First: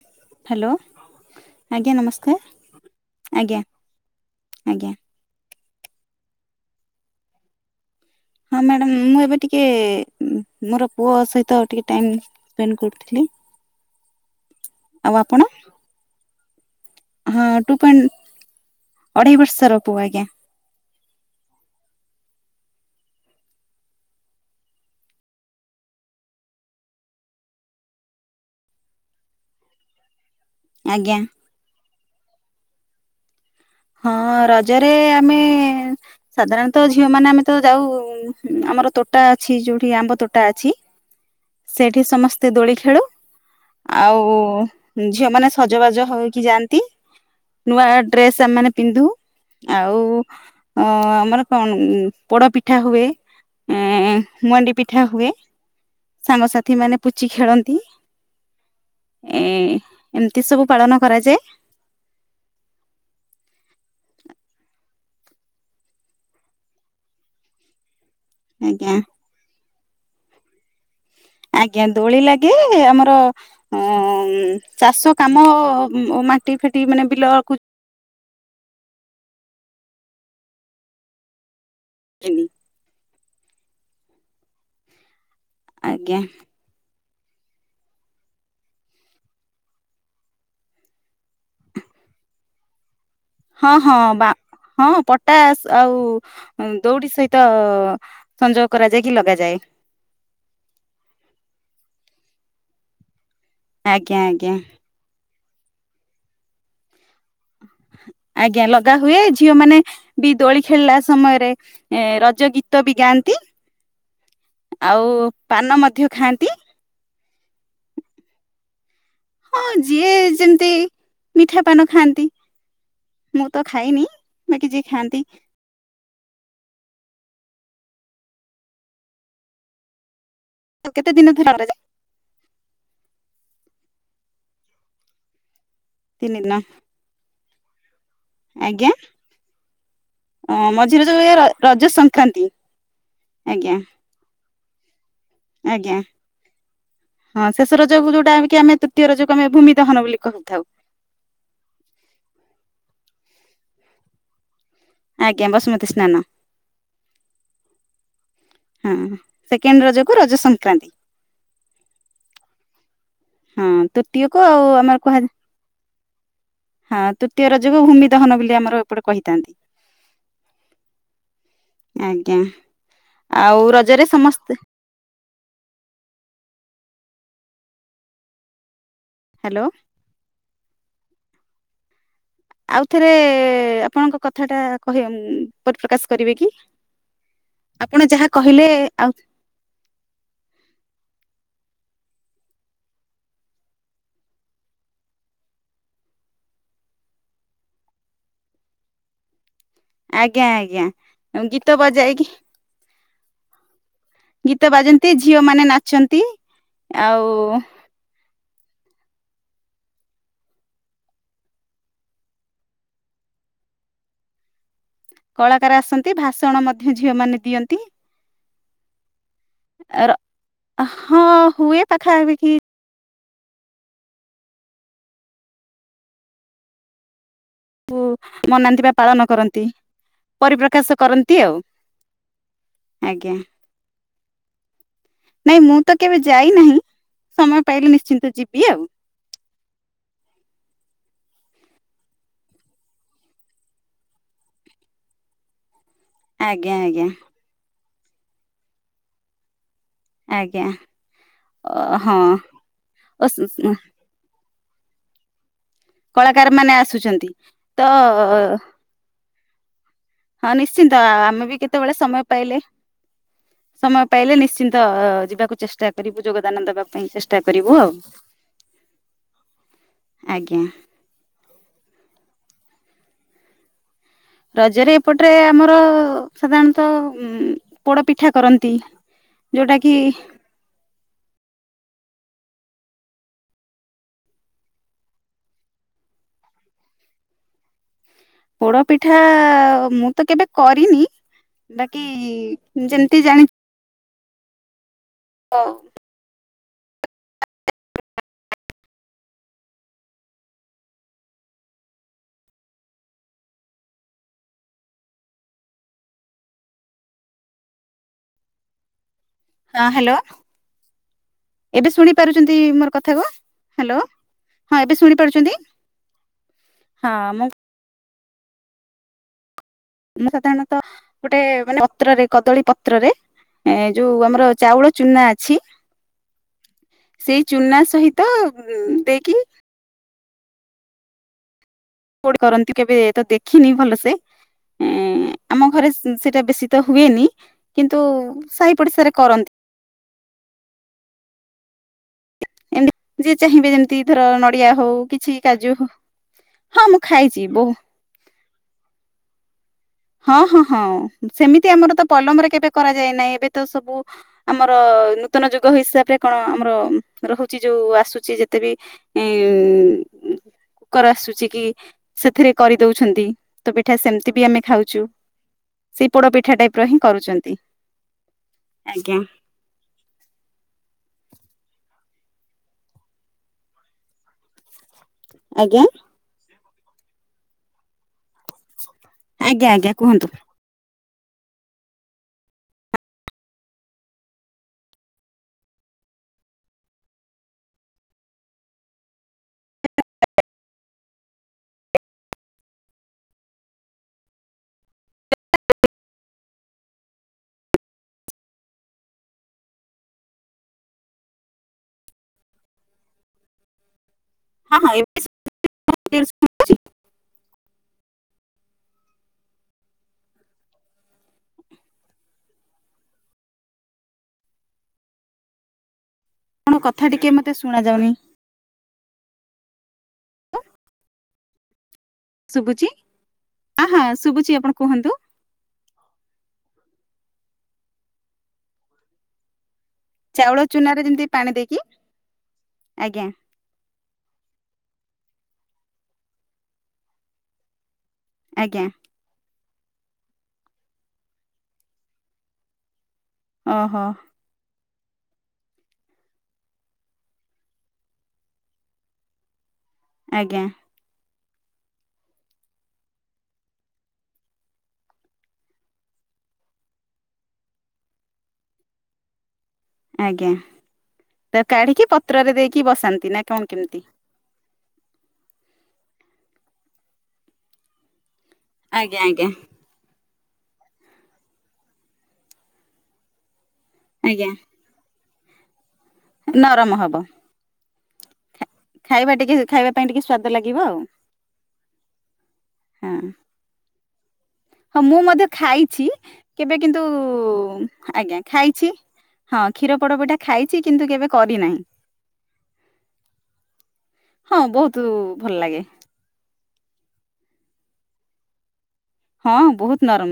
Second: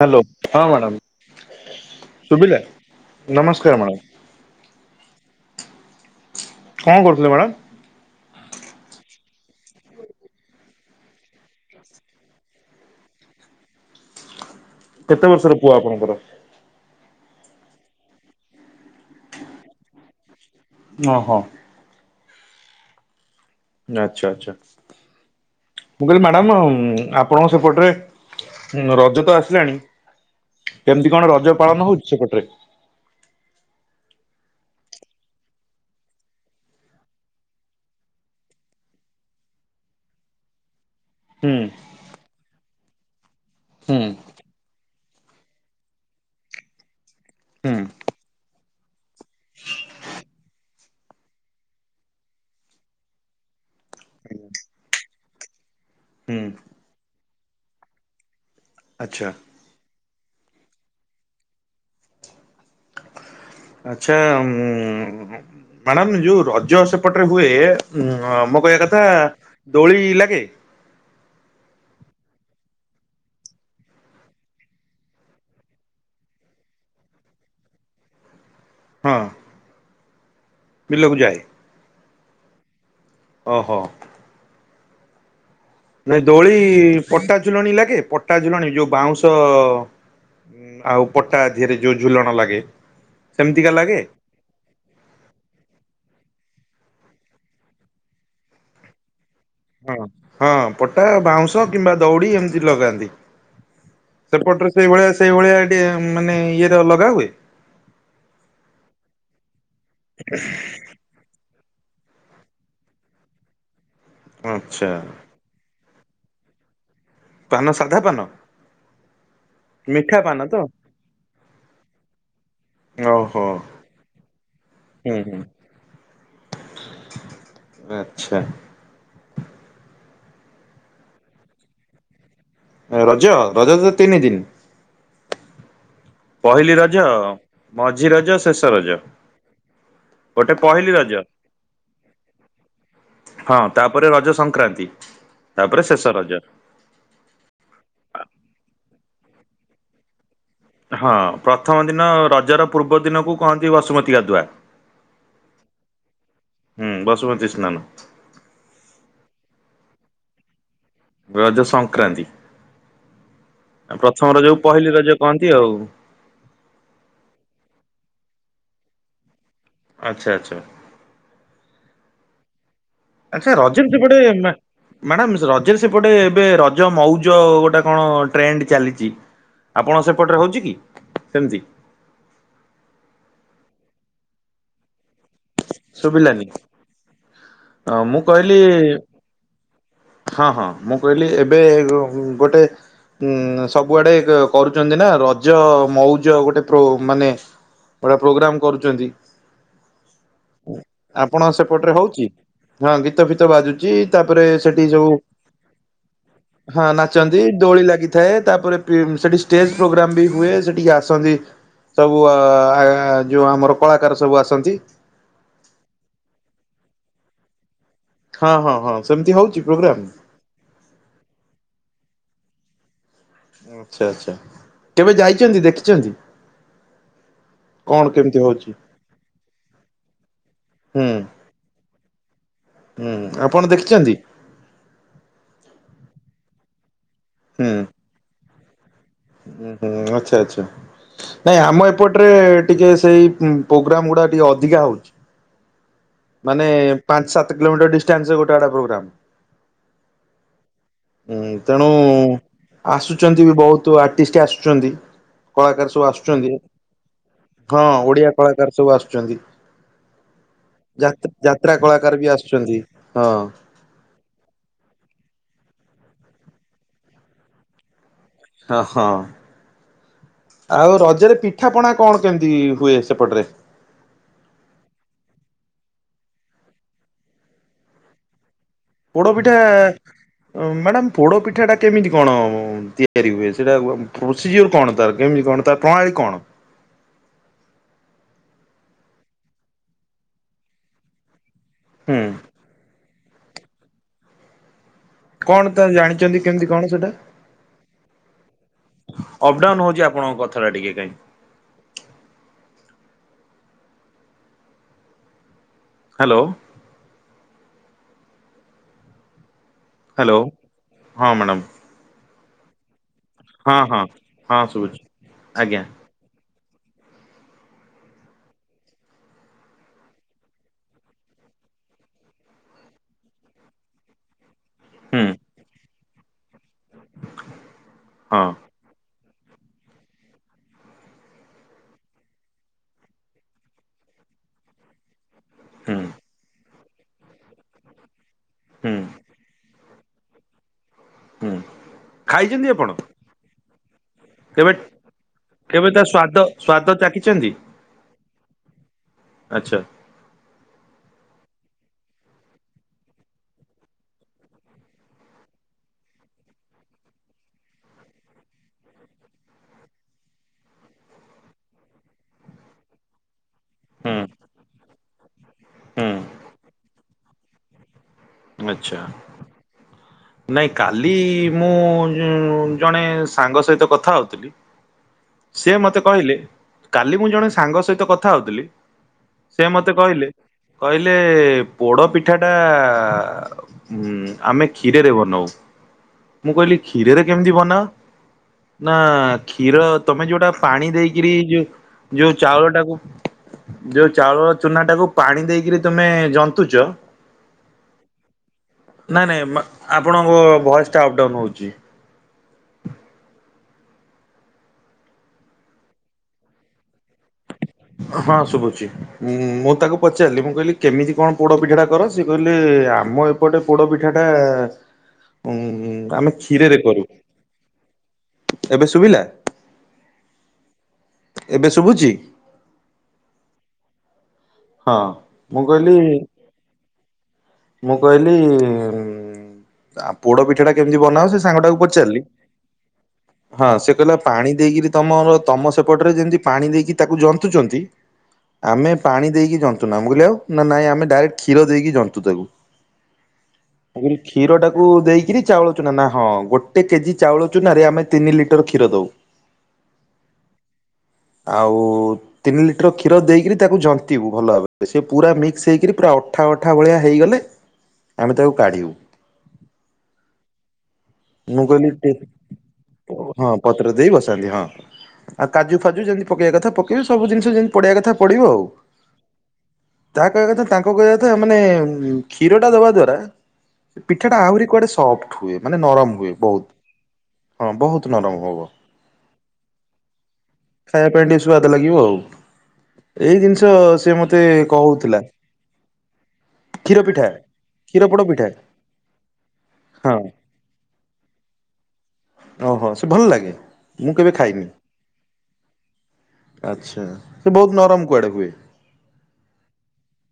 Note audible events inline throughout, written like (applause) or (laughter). Hello ହଁ hello madam ଆଜ୍ଞା ଶୁଭିଲା ନମସ୍କାର ଆଜ୍ଞା ନମସ୍କାର ମ୍ୟାଡ଼ାମ ଆଜ୍ଞା। କଣ କରୁଥୁଲେ ମ୍ୟାଡ଼ାମ୍? ହଁ ମ୍ୟାଡ଼ାମ୍ ମୁଁ ଏବେ ଟିକେ ଉଁ ମୋର ପୁଅ ସହିତ ଟିକେ ଟାଇମ୍ ସ୍ପେଣ୍ଡ୍ କରୁଥିଲି। ଆଉ କେତେ ଆପଣ ବର୍ଷର ପୁଅ ଆପଣଙ୍କର? ହଁ ଟୁ ପଏଣ୍ଟ୍ ଅଢ଼େଇ ବର୍ଷର ପୁଅ ଆଜ୍ଞା। ଓହୋ। ଆଚ୍ଛା ଆଚ୍ଛା ମୁଁ କହିଲି ମ୍ୟାଡାମ ଆଉଁ ଆପଣଙ୍କ ସେପଟରେ ହୁଁ ରଜ ତ ଆସିଲାଣି ଆଜ୍ଞା କେମିତି କଣ ରଜ ପାଳନ ହୋଉଚି ସେପଟରେ? ହଁ ରଜରେ ଆମେ ସାଧାରଣତ ଝିଅମାନେ ଆମେ ତ ଯାଉ ଉଁ ଆମର ତୋଟା ଅଛି ଯୋଉଠି ଆମ୍ବତୋଟା ଅଛି। ହୁଁ ସେଠି ସମସ୍ତେ ଦୋଳି ଖେଳୁ ହୁଁ ଆଉ ଝିଅମାନେ ସଜବାଜ ହୋଇକି ଯାଆନ୍ତି ହୁଁ ନୂଆ ଡ୍ରେସ୍ ସେମାନେ ପିନ୍ଧୁ ଆଉ ଅ ଆମର କଣ ପୋଡ ପିଠା ହୁଏ। ଆଁ ମନ୍ଦି ପିଠା ହୁଏ। ହୁଁ ସାଙ୍ଗସାଥି ମାନେ ପୁଚି ଖେଳନ୍ତି। ଆଚ୍ଛା ଏ ଏମତି ସବୁ ପାଳନ କରାଯାଏ। ଆଚ୍ଛା ଉଁ ମ୍ୟାଡ଼ାମ ଯୋଉ ରଜ ସେପଟରେ ହୁଏ ଉଁ ମୋ କହିବା ଆଜ୍ଞା କଥା ଦୋଳି ଲାଗେ? ଆଜ୍ଞା ଦୋଳି ଲାଗେ ଆମର ଅଁ ଉଁ ଚାଷକାମ ଉଁ ଓ ମାଟି ଫାଟି ମାନେ ବିଲକୁ ହଁ। ବିଲକୁ ଯାଏ। ଏନି ଓହୋ। ଆଜ୍ଞା ନାଇଁ ଦୋଳି ପଟା ଝୁଲଣୀ ଲାଗେ ପଟା ଝୁଲଣୀ ଯୋଉ ବାଉଁଶ ଉଁ ଆଉ ପଟା ଧିଅରେ ଯୋଉ ଝୁଲଣ ଲାଗେ। ସେମିତିକା ହଁ ହଁ ଲାଗେ? ବା ହଁ ପଟାସ୍ ଆଉ ଅଁ ଦୋଉଡି ସହିତ ସଂଯୋଗ କରାଯାଇକି ଲଗାଯାଏ। ହଁ ହଁ ହଁ ପଟା, ବାଉଁଶ, କିମ୍ବା ଦୋଉଡି ଏମତି ଲଗାନ୍ତି। ଆଜ୍ଞା ଆଜ୍ଞା ସେପଟରେ ସେଇଭଳିଆ ସେଇଭଳିଆ ଟିଏ ମାନେ ଇଏଟା ଲଗା ହୁଏ? ଆଜ୍ଞା ଲଗାହୁଏ ଝିଅମାନେ ବି ଦୋଳି ଖେଳିଲା ସମୟରେ ଏ ରଜ ଗୀତ ବି ଗାଆନ୍ତି ଆଚ୍ଛା ଆଉ ପାନ ମଧ୍ୟ ଖାଆନ୍ତି। ପାନ ସାଧାପାନ? ହଁ ଯିଏ ତ ଯେମତି ମିଠାପାନ ଖାଆନ୍ତି। ମୁଁ ଓହୋ। ତ ଖାଇନି ବାକି ଯିଏ ହୁଁ ଖାଆନ୍ତି। ହୁଁ। ଆଚ୍ଛା। ଆଉ କେତେ ଦିନ ଧରି କରାଯାଏ? ଓ ରଜ ରଜ ତ ତିନି ଦିନ। ତିନି ଦିନ ପହିଲି ରଜ, ମଝି ରଜ, ଶେଷ ରଜ। ଗୋଟେ ଅଁ ପହିଲି ମଝି ରଜ ଏ ର ରଜ ସଂକ୍ରାନ୍ତି ଆଜ୍ଞା। ପରେ ରଜ ସଂକ୍ରାନ୍ତି ତାପରେ ଆଜ୍ଞା ଶେଷ ରଜ। ହଁ ଶେଷ ରଜକୁ ଯୋଉଟା କି ଆମେ ତୃତୀୟ ରଜକୁ ଆମେ ଭୂମି ଦହନ ବୋଲି କହିଥାଉ। ହଁ ପ୍ରଥମ ଦିନ ରଜର ପୂର୍ବ ଦିନକୁ କହନ୍ତି ବସୁମତୀ ଗାଧୁଆ। ଆଜ୍ଞା ବସୁମତି ସ୍ନାନ। ହୁଁ ବସୁମତୀ ସ୍ନାନ। ହଁ ସେକେଣ୍ଡ୍ ରଜକୁ ରଜ ସଂକ୍ରାନ୍ତି। ରଜ ସଂକ୍ରାନ୍ତି ହଁ ଆଉ ପ୍ରଥମ ତୃତୀୟକୁ ରଜକୁ ଆଉ ପହିଲି ଆମର ରଜ କୁହା କହନ୍ତି ଆଉ। ହଁ ତୃତୀୟ ରଜକୁ ଭୂମି ଦହନ ବୋଲି ଆମର ଏପଟେ କହିଥାନ୍ତି। ଆଚ୍ଛା ଆଚ୍ଛା ଆଜ୍ଞା ଆଉ ରଜରେ ସମସ୍ତେ ମ୍ୟାଡ଼ାାମ ରଜରେ ସେପଟେ ଏବେ ରଜ ମଉଜ ଗୋଟେ କଣ ଟ୍ରେଣ୍ଡ ଚାଲିଛି। ହ୍ୟାଲୋ ଆପଣ ସେପଟରେ ହଉଛି କି ସେମିତି? ଆଉଥରେ ଆପଣଙ୍କ କଥା ଟା କହିବେ ଉଁ ପ୍ରକାଶ କରିବେ ଶୁଭିଲାନି କି ହଁ ଆପଣ ମୁଁ ଯାହା କହିଲି କହିଲେ ଆଉ ହଁ ହଁ ମୁଁ କହିଲି ଏବେ ଗୋଟେ ଉଁ ସବୁଆଡେ କରୁଛନ୍ତି ନା ରଜ ମଉଜ ଗୋଟେ ପ୍ରୋ ମାନେ ବଢିଆ ପ୍ରୋଗ୍ରାମ କରୁଛନ୍ତି। ଆଜ୍ଞା ଆଜ୍ଞା। ଆପଣ ଗୀତ ସେପଟରେ ହଉଛି? ବଜାଇକି ହଁ ଗୀତ ଫିତ ବାଜୁଛି ତାପରେ ଗୀତ ସେଠି ବାଜନ୍ତି ସବୁ ଝିଅ ମାନେ ନାଚନ୍ତି। ହଁ ଆଉ ନାଚନ୍ତି ଦୋଳି ଲାଗି ଥାଏ ତାପରେ ପି ସେଇଠି ଷ୍ଟେଜ୍ ପ୍ରୋଗ୍ରାମ ବି ହୁଏ ସେଠିକି ଆସନ୍ତି। ସବୁ ଆ ଯେଉଁ ଆମର କଳାକାର ସବୁ ଆସନ୍ତି। କଳାକାର ଆସନ୍ତି ଭାଷଣ ମଧ୍ୟ ଝିଅ ମାନେ ଦିଅନ୍ତି। ହଁ ହଁ ହଁ ସେମିତି ହଉଛି ପ୍ରୋଗ୍ରାମ? ହଁ ହୁଏ ପାଖାପାଖି। ଆଚ୍ଛା ଆଚ୍ଛା। କେବେ ଯାଇଛନ୍ତି ଦେଖିଛନ୍ତି? କଣ କେମିତି ହଉଛି? ମନାନ୍ତି ବା ପାଳନ କରନ୍ତି ପରିପ୍ରକାଶ ହୁଁ କରନ୍ତି ଆଉ। ହୁଁ ଆଜ୍ଞା ଆପଣ ଦେଖିଛନ୍ତି? ନାଇଁ ମୁଁ ତ କେବେ ଯାଇ ନାହିଁ ସମୟ ହୁଁ ପାଇଲେ ନିଶ୍ଚିନ୍ତ ଯିବି ଆଉ। ହୁଁ ହୁଁ ଆଚ୍ଛା ଆଚ୍ଛା। ନାଇଁ ଆମ ଏପଟରେ ଟିକେ ସେଇ ପ୍ରୋଗ୍ରାମ୍ ଗୁଡ଼ା ଟିକେ ଅଧିକା ହେଉଛି। ମାନେ ଆଜ୍ଞା ଆଜ୍ଞା ପାଞ୍ଚ ସାତ କିଲୋମିଟର ଡିସଟାନ୍ସରେ ଗୋଟେ ଆଡେ ପ୍ରୋଗ୍ରାମ। ଆଜ୍ଞା। ହଁ ତେଣୁ ହଁ ଓ ଆସୁଛନ୍ତି ବି ବହୁତ ଆର୍ଟିଷ୍ଟ ଆସୁଛନ୍ତି କଳାକାର ଆସଛନ୍ତି ମାନେ ଆସୁଛନ୍ତି। ତ ହଁ ଓଡିଆ କଳାକାର ସବୁ ଆସୁଛନ୍ତି। ହଁ ନିଶ୍ଚିନ୍ତ ଯାତ୍ରା ଆମେ ବି ଯାତ୍ରା କେତେବେଳେ କଳାକାର ସମୟ ବି ପାଇଲେ ଆସୁଛନ୍ତି ହଁ ସମୟ ପାଇଲେ ନିଶ୍ଚିନ୍ତ ଯିବାକୁ ଚେଷ୍ଟା କରିବୁ ଯୋଗଦାନ ଦବା ପାଇଁ ଚେଷ୍ଟା କରିବୁ ଆଉ। ହ ହଁ ଆଜ୍ଞା ଆଉ ରଜରେ ପି ପିଠାପଣା କଣ କେମିତି ହୁଏ ସେପଟରେ? ରଜରେ ଏପଟରେ ଆମର ସାଧାରଣତଃ ଉଁ ପୋଡ ପିଠା କରନ୍ତି। ପୋଡ ପିଠା ଯୋଉଟା କି ମ୍ୟାଡ଼ାାମ ପୋଡ ପିଠାଟା କେମିତି କଣ ତିଆରି ହୁଏ ସେଇଟା ପ୍ରୋସିଜର କଣ ତାର କେମିତି କଣ ତା ପ୍ରଣାଳୀ କଣ? ପୋଡ ପିଠା ମୁଁ ତ କେବେ କରିନି ବାକି ହୁଁ ଯେମ ତି ଜାଣି କଣ ହଁ ତାର ଜାଣିଛନ୍ତି? କେମତି କଣ ସେଟା। ଅପ ଡାଉନ ହଉଛି ଆପଣଙ୍କ କଥା ଟା ଟିକେ କାଇଁ। ହ୍ୟାଲୋ। ହଁ ହ୍ୟାଲୋ ହଁ ମ୍ୟାଡ଼ାମ ଏବେ ଶୁଣି ପାରୁଛନ୍ତି ମୋର କଥା କୁ। ହଁ ହ୍ୟାଲୋ ହଁ ହଁ ଶୁଭୁଛି ଏବେ ଶୁଣି ପାରୁଛନ୍ତି ଆଜ୍ଞା ହଁ ମୁଁ ମୁଁ ସାଧାରଣତଃ ଗୋଟେ ମାନେ ପତ୍ରରେ କଦଳୀ ପତ୍ରରେ ଏ ଯୋଉ ଆମର ଚାଉଳ ଚୁନା ହୁଁ ଅଛି ସେଇ ଚୁନା ସହିତ ହଁ ହୁଁ ଦେଇକି କଉଠି କରନ୍ତି କେବେ ତ ଦେଖିନି ଭଲସେ ଉଁ ଆମ ଘରେ ହୁଁ ସେଇଟା ବେଶୀ ତ ହୁଏନି କିନ୍ତୁ ସାହି ହୁଁ ପଡିଶାରେ କରନ୍ତି। ହୁଁ ଖାଇଛନ୍ତି ଆପଣ? ଏମତି ଯିଏ ଚାହିଁବେ ଯେମିତି ଧର ନଡିଆ କେବେ ହଉ କିଛି କାଜୁ କେବେ ହଉ ତା ସ୍ଵାଦ ହଁ ସ୍ଵାଦ ମୁଁ ଖାଇଛି ଚାଖିଛନ୍ତି ବହୁ ଆଚ୍ଛା! ହଁ-ହଁ-ହଁ ସେମିତି ଆମର ତ ପଲମରେ କେବେ କରାଯାଏ ନାହିଁ ଏବେ ତ ସବୁ ଆମର ନୂତନ ଯୁଗ ହିସାବରେ କଣ ଆମର ରହୁଛି ଯୋଉ ଆସୁଛି ଯେତେ ବି ଏ କୁକର ଆସୁଛି କି ସେଥିରେ କରିଦଉଛନ୍ତି। ରତ ପିଠା ହୁଁ ସେମିତି ବି ଆମେ ଖାଉଛୁ ସେଇ ହୁଁ ପୋଡ ପିଠା ଟାଇପ ର ହିଁ କରୁଛନ୍ତି! ଆଚ୍ଛା। ଆଜ୍ଞା ନାଇଁ କାଲି ମୁଁ ଜଣେ ସାଙ୍ଗ ସହିତ କଥା ହଉଥିଲି। ସିଏ ଆଜ୍ଞା ମତେ କହିଲେ କାଲି ମୁଁ ଜଣେ ସାଙ୍ଗ ସହିତ କଥା ହଉଥିଲି। ଆଜ୍ଞା ସେ ଆଜ୍ଞା ମତେ କୁହନ୍ତୁ କହିଲେ କହିଲେ ପୋଡ଼ ପିଠା ଟା ଉଁ ଆମେ କ୍ଷୀରରେ ବନାଉ। ମୁଁ କହିଲି କ୍ଷୀରରେ କେମିତି ବନାଅ? ନା କ୍ଷୀର ତମେ ଯୋଉଟା ପାଣି ଦେଇକିରି ଯୋ ଯୋଉ ଚାଉଳ ଟାକୁ ଯୋଉ ଚାଉଳର ଚୁନା ଟାକୁ ପାଣି ଦେଇକରି ତମେ ଜନ୍ତୁଚ! ନାଇଁ ନାଇଁ ଆପଣଙ୍କ ଭଏସ୍ଟା ଅପ୍ ଡାଉନ୍ ହଉଚି। (unintelligible) (unintelligible) ହଁ ଶୁଭୁଚି। ଉଁ ମୁଁ ତାକୁ ପଚାରିଲି ମୁଁ କହିଲି କେମିତି କଣ ପୋଡ଼ ପିଠା ଟା କର ସିଏ କହିଲେ ଆମ ଏପ୍ ଏପଟେ ପୋଡ ପିଠା ଟା ଉମ ଆମେ ଚ୍ଛୁ କଣ କଥା ଟିକେ ମତେ ଶୁଣା ଯାଉନି। ଏବେ ଶୁଭିଲା! ଏବେ ଶୁବୁଚି? ଶୁବୁଚି ଆ ହଁ ଶୁବୁଚି ଆପଣ ହଁ କୁହନ୍ତୁ ମୁଁ କହିଲି ମୁଁ କହିଲି ଆ ପୋଡ ଚାଉଳ ପିଠା ଟା କେମିତି ଚୁନାରେ ଯେମିତି ବନାହୋଉଛି ସେ ପାଣି ସାଙ୍ଗ ଟାକୁ ଦେଇକି ପଚାରିଲି ଆଜ୍ଞା ହଁ ସେ କହିଲା ପାଣି ଦେଇକିରି ତମର ତମ ସେପଟରେ ଯେମତି ପାଣି ଦେଇକି ତାକୁ ଜନ୍ତୁଛନ୍ତି ଆଜ୍ଞା ଆମେ ପାଣି ଦେଇକି ଜନ୍ତୁ ନା ମୁଁ କହିଲି ଆଉ ନା ନାଇଁ ଆମେ ଡାଇରେକ୍ଟ କ୍ଷୀର ଦେଇକି ଜନ୍ତୁ ତାକୁ। ଓହୋ (unintelligible) କ୍ଷୀରଟାକୁ ଦେଇକରି ଚାଉଳ ଚୁନା ନା ହଁ ଗୋଟେ କେଜି ଚାଉଳ ଚୁନାରେ ଆମେ ତିନି ଲିଟର କ୍ଷୀର ଦଉ। ଆଜ୍ଞା। ଆଉ ତିନି ଲିଟର କ୍ଷୀର ଦେଇକରି ତାକୁ ଜନ୍ତି ବୁ ଭଲ ଭାବରେ ସେ ପୁରା ମିକ୍ସ ହେଇକରି ପୁରା ଅଠା ଅଠା ଭଳିଆ ହେଇଗଲେ ଆମେ ତାକୁ କାଢିବୁ। ଆଜ୍ଞା ତ ମୁଁ କହିଲି ଟେ କାଢିକି ପତ୍ରରେ ଦେଇକି ବସାନ୍ତି ନା ହଁ କଣ ପତ୍ର କେମିତି? ଦେଇ ହଁ ଆଉ କାଜୁ ଫାଜୁ ଯେମିତି ପକେଇବା କଥା ପକେଇବେ ସବୁ ଜିନିଷ ଯେମିତି ପଡିବା କଥା ପଡିବ ଆଉ। ଆଜ୍ଞା ଆଜ୍ଞା। ଯାହା କହିବା କଥା ତାଙ୍କ କହିବା କଥା ମାନେ କ୍ଷୀର ଟା ଦବା ଦ୍ଵାରା ସେ ପିଠାଟା ଆଜ୍ଞା ଆହୁରି କୁଆଡେ ସଫ୍ଟ ହୁଏ ମାନେ ନରମ ହୁଏ। ବହୁତ। ନରମ ହବ। ହଁ ବହୁତ ନରମ ହବ। ଖାଇବା ଟିକେ ଖାଇବା ପାଇଁ ଟିକେ ସ୍ଵାଦ ଲାଗିବ ଆଉ ଖାଇବା ପାଇଁ ଟିକେ ସୁଆାଦ ଲାଗିବ ଆଉ ହଁ ଏଇ ଜିନିଷ ସେ ମତେ ହଁ ମୁଁ କହୁଥିଲା ମଧ୍ୟ ଖାଇଛି କେବେ କିନ୍ତୁ କ୍ଷୀର ପିଠା କ୍ଷୀର ପୋଡ ଆଜ୍ଞା ପିଠା ଖାଇଛି। ହଁ କ୍ଷୀର ହଁ ପୋଡ ପିଠା ଖାଇଛି କିନ୍ତୁ କେବେ କରିନାହିଁ। ଓହୋ ସେ ଭଲ ଲାଗେ ମୁଁ କେବେ ହଁ ଖାଇନି। ବହୁତ ଭଲ ଲାଗେ ଆଚ୍ଛା ସେ ବହୁତ ନରମ କୁଆଡ଼େ ହୁଏ। ହଁ ବହୁତ ନରମ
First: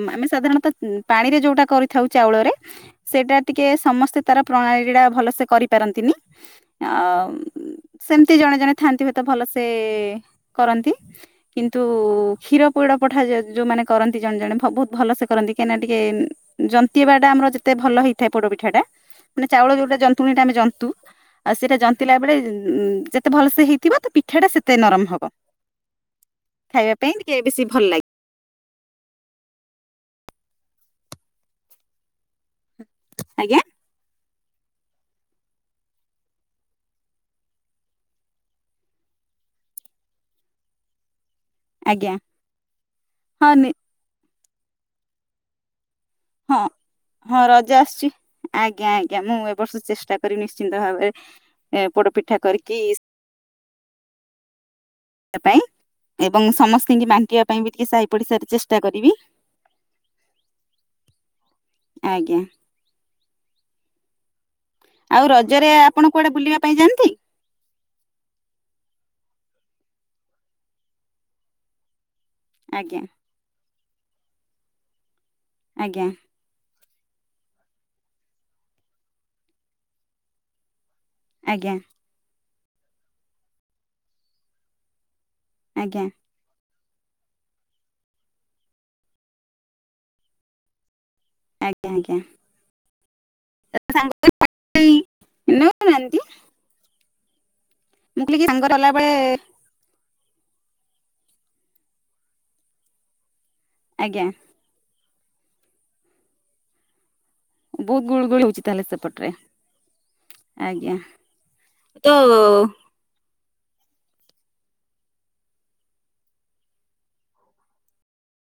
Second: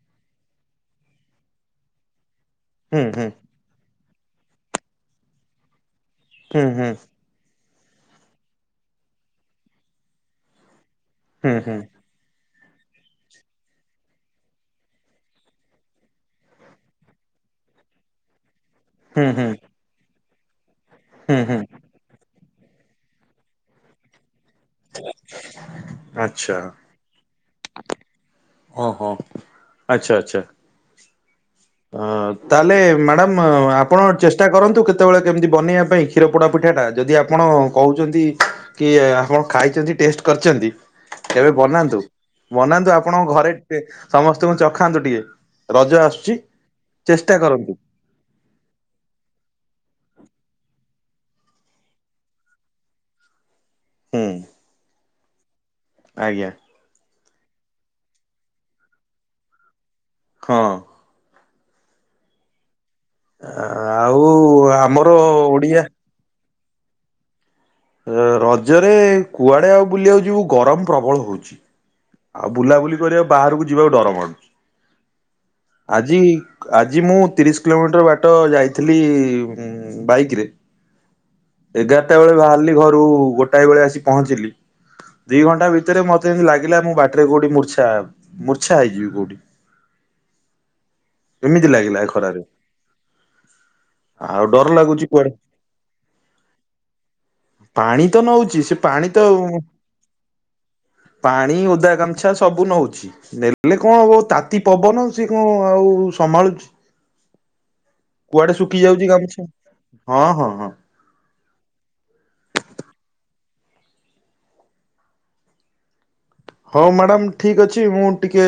ଉ ଆମେ ସାଧାରଣତଃ ପାଣିରେ ଯୋଉଟା କରିଥାଉ ଚାଉଳରେ ହୁଁ ସେଇଟା ହୁଁ ଟିକେ ସମସ୍ତେ ତାର ପ୍ରଣାଳୀ ଟା ଭଲ ସେ କରିପାରନ୍ତିନି। ହୁଁ ଆଉ ସେମିତି ଜଣେ ଜଣେ ଥାଆନ୍ତି ହୁଏତ ଭଲସେ କରନ୍ତି ହୁଁ ହୁଁ ହୁଁ କିନ୍ତୁ କ୍ଷୀର ପୋଡ ପଠା ଯୋଉମାନେ କରନ୍ତି ଜଣେ ଜଣେ ବହୁତ ଭଲ ସେ କରନ୍ତି କାଁଇନା ଟିକେ ଜନ୍ତିବା ଟା ଆମର ଯେତେ ଭଲ ହେଇଥାଏ ପୋଡପିଠା ଟା ହୁଁ ମାନେ ହୁଁ ଚାଉଳ ଯୋଉଟା ଜନ୍ତୁଣୀଟା ଆମେ ଜନ୍ତୁ ହୁଁ ଆଉ ହୁଁ ସେଇଟା ଜନ ଥିଲା ବଳେ ଯେତେ ଭଲ ସେ ହେଇଥିବ ଟ ପି ସେଟା ସେତେ ନରମ ହବ ଆଚ୍ଛା ଖାଇବା ପାଇଁ ଟିକେ ବେଶୀ ଭଲ ଲାଗେ। ହଁ ହଁ, ଆଚ୍ଛା ଆଚ୍ଛା। ତାହେଲେ ମ୍ୟାଡ଼ାମ ଆ ଆଜ୍ଞା ଆପଣ ଚେଷ୍ଟା କରନ୍ତୁ କେତେବେଳେ କେମିତି ବନେଇବା ପାଇଁ କ୍ଷୀର ପୋଡ଼ା ପିଠାଟା ଯଦି ଆପଣ କହୁଛନ୍ତି। କି ଆପଣ ଖାଇଛନ୍ତି ଟେଷ୍ଟ କରିଛନ୍ତି ଏବେ ବନାନ୍ତୁ। ଆଜ୍ଞା ବନାନ୍ତୁ ଆପଣଙ୍କ ହଁ ନି- ଘରେ ସମସ୍ତଙ୍କୁ ଚଖାନ୍ତୁ ଟିକେ ରଜ ଆସୁଛି। ହ ଚେଷ୍ଟା ହଁ କରନ୍ତୁ ରଜା ଆସିଛି ଆଜ୍ଞା ଆଜ୍ଞା ମୁଁ ଏବ ବର୍ଷ ଚେଷ୍ଟା କରି ନିଶ୍ଚିନ୍ତ ଭାବରେ ଏ ପୋଡପିଠା କରିକି ହୁଁ ପାଇଁ ଏବଂ ଆଜ୍ଞା ସମସ୍ତଙ୍କୁ ମାଙ୍କିବା ପାଇଁ ବି ଟିକେ ସହି ପଡିସାର ଚେଷ୍ଟା କରିବି। ହଁ ଆଜ୍ଞା ଆଉ ଆ ଆଉ ରଜରେ ଆପଣ କୁଆଡେ ବୁଲିବା ପାଇଁ ଯାଆନ୍ତି? ରଜରେ କୁଆଡ଼େ ଆଉ ବୁଲିବାକୁ ଜିବୁ ଗରମ ପ୍ରବଳ ହଉଛି। ଆଉ ବୁଲାବୁଲି ଆଜ୍ଞା କରିବାକୁ ବାହାରକୁ ଯିବାକୁ ଡର ମାଡୁଛି। ଆଜ୍ଞା ଆଜି ଆଜି ମୁଁ ତିରିଶ କିଲୋମିଟର ବାଟ ଯାଇଥିଲି ବାଇକରେ। ଆଜ୍ଞା ଏଗାରଟା ବେଳେ ବାହାରିଲି ଘରୁ ଗୋଟାଏ ବେଳେ ଆସି ପହଞ୍ଚିଲି। ଦି ଘଣ୍ଟା ଆଜ୍ଞା ଭିତରେ ମତେ ଯେମିଟୀ ଲାଗିଲା ମୁଁ ବାଟିରେ କୋଉଠି ମର୍ଚଛା ମୁର୍ଚ୍ଛା ହେଇଯି କୋଉଠି। ଏମିତି ଆଜ୍ଞା ଲାଗିଲା ଏ ଆଜ୍ଞା ଖରାରେ। ସାଙ୍ଗ ଆଉ ଡର ଲାଗୁଛି କୁଆଡେ ନଉନାହାନ୍ତି ପାଣି ତ ମୁଁ କହିଲି କି ନଉଛି ସାଙ୍ଗରେ ସେ ଗଲା ପାଣି ବେଳେ ତଉ ପାଣି ଓଦା ଗାମୁଛା ସବୁ ନଉଛି ନେଲେ କଣ ହବ ଆଜ୍ଞା ତା ଅତି ପବନ ସେଏ କଣ ଆଉ ସମ୍ଭାଳୁଛି। ବହୁତ ଗୁଳ ଗୁଳି କୁଆଡେ ହଉଛି ଶୁଖି ତାହେଲେ ଯାଉଛି ସେପଟରେ। ଗାମୁଛା ହଁ ହଁ ହଁ ଆଜ୍ଞା ତ ହଉ ମ୍ୟାଡ଼ାାମ ଠିକ୍ ଅଛି ମୁଁଟିକେ-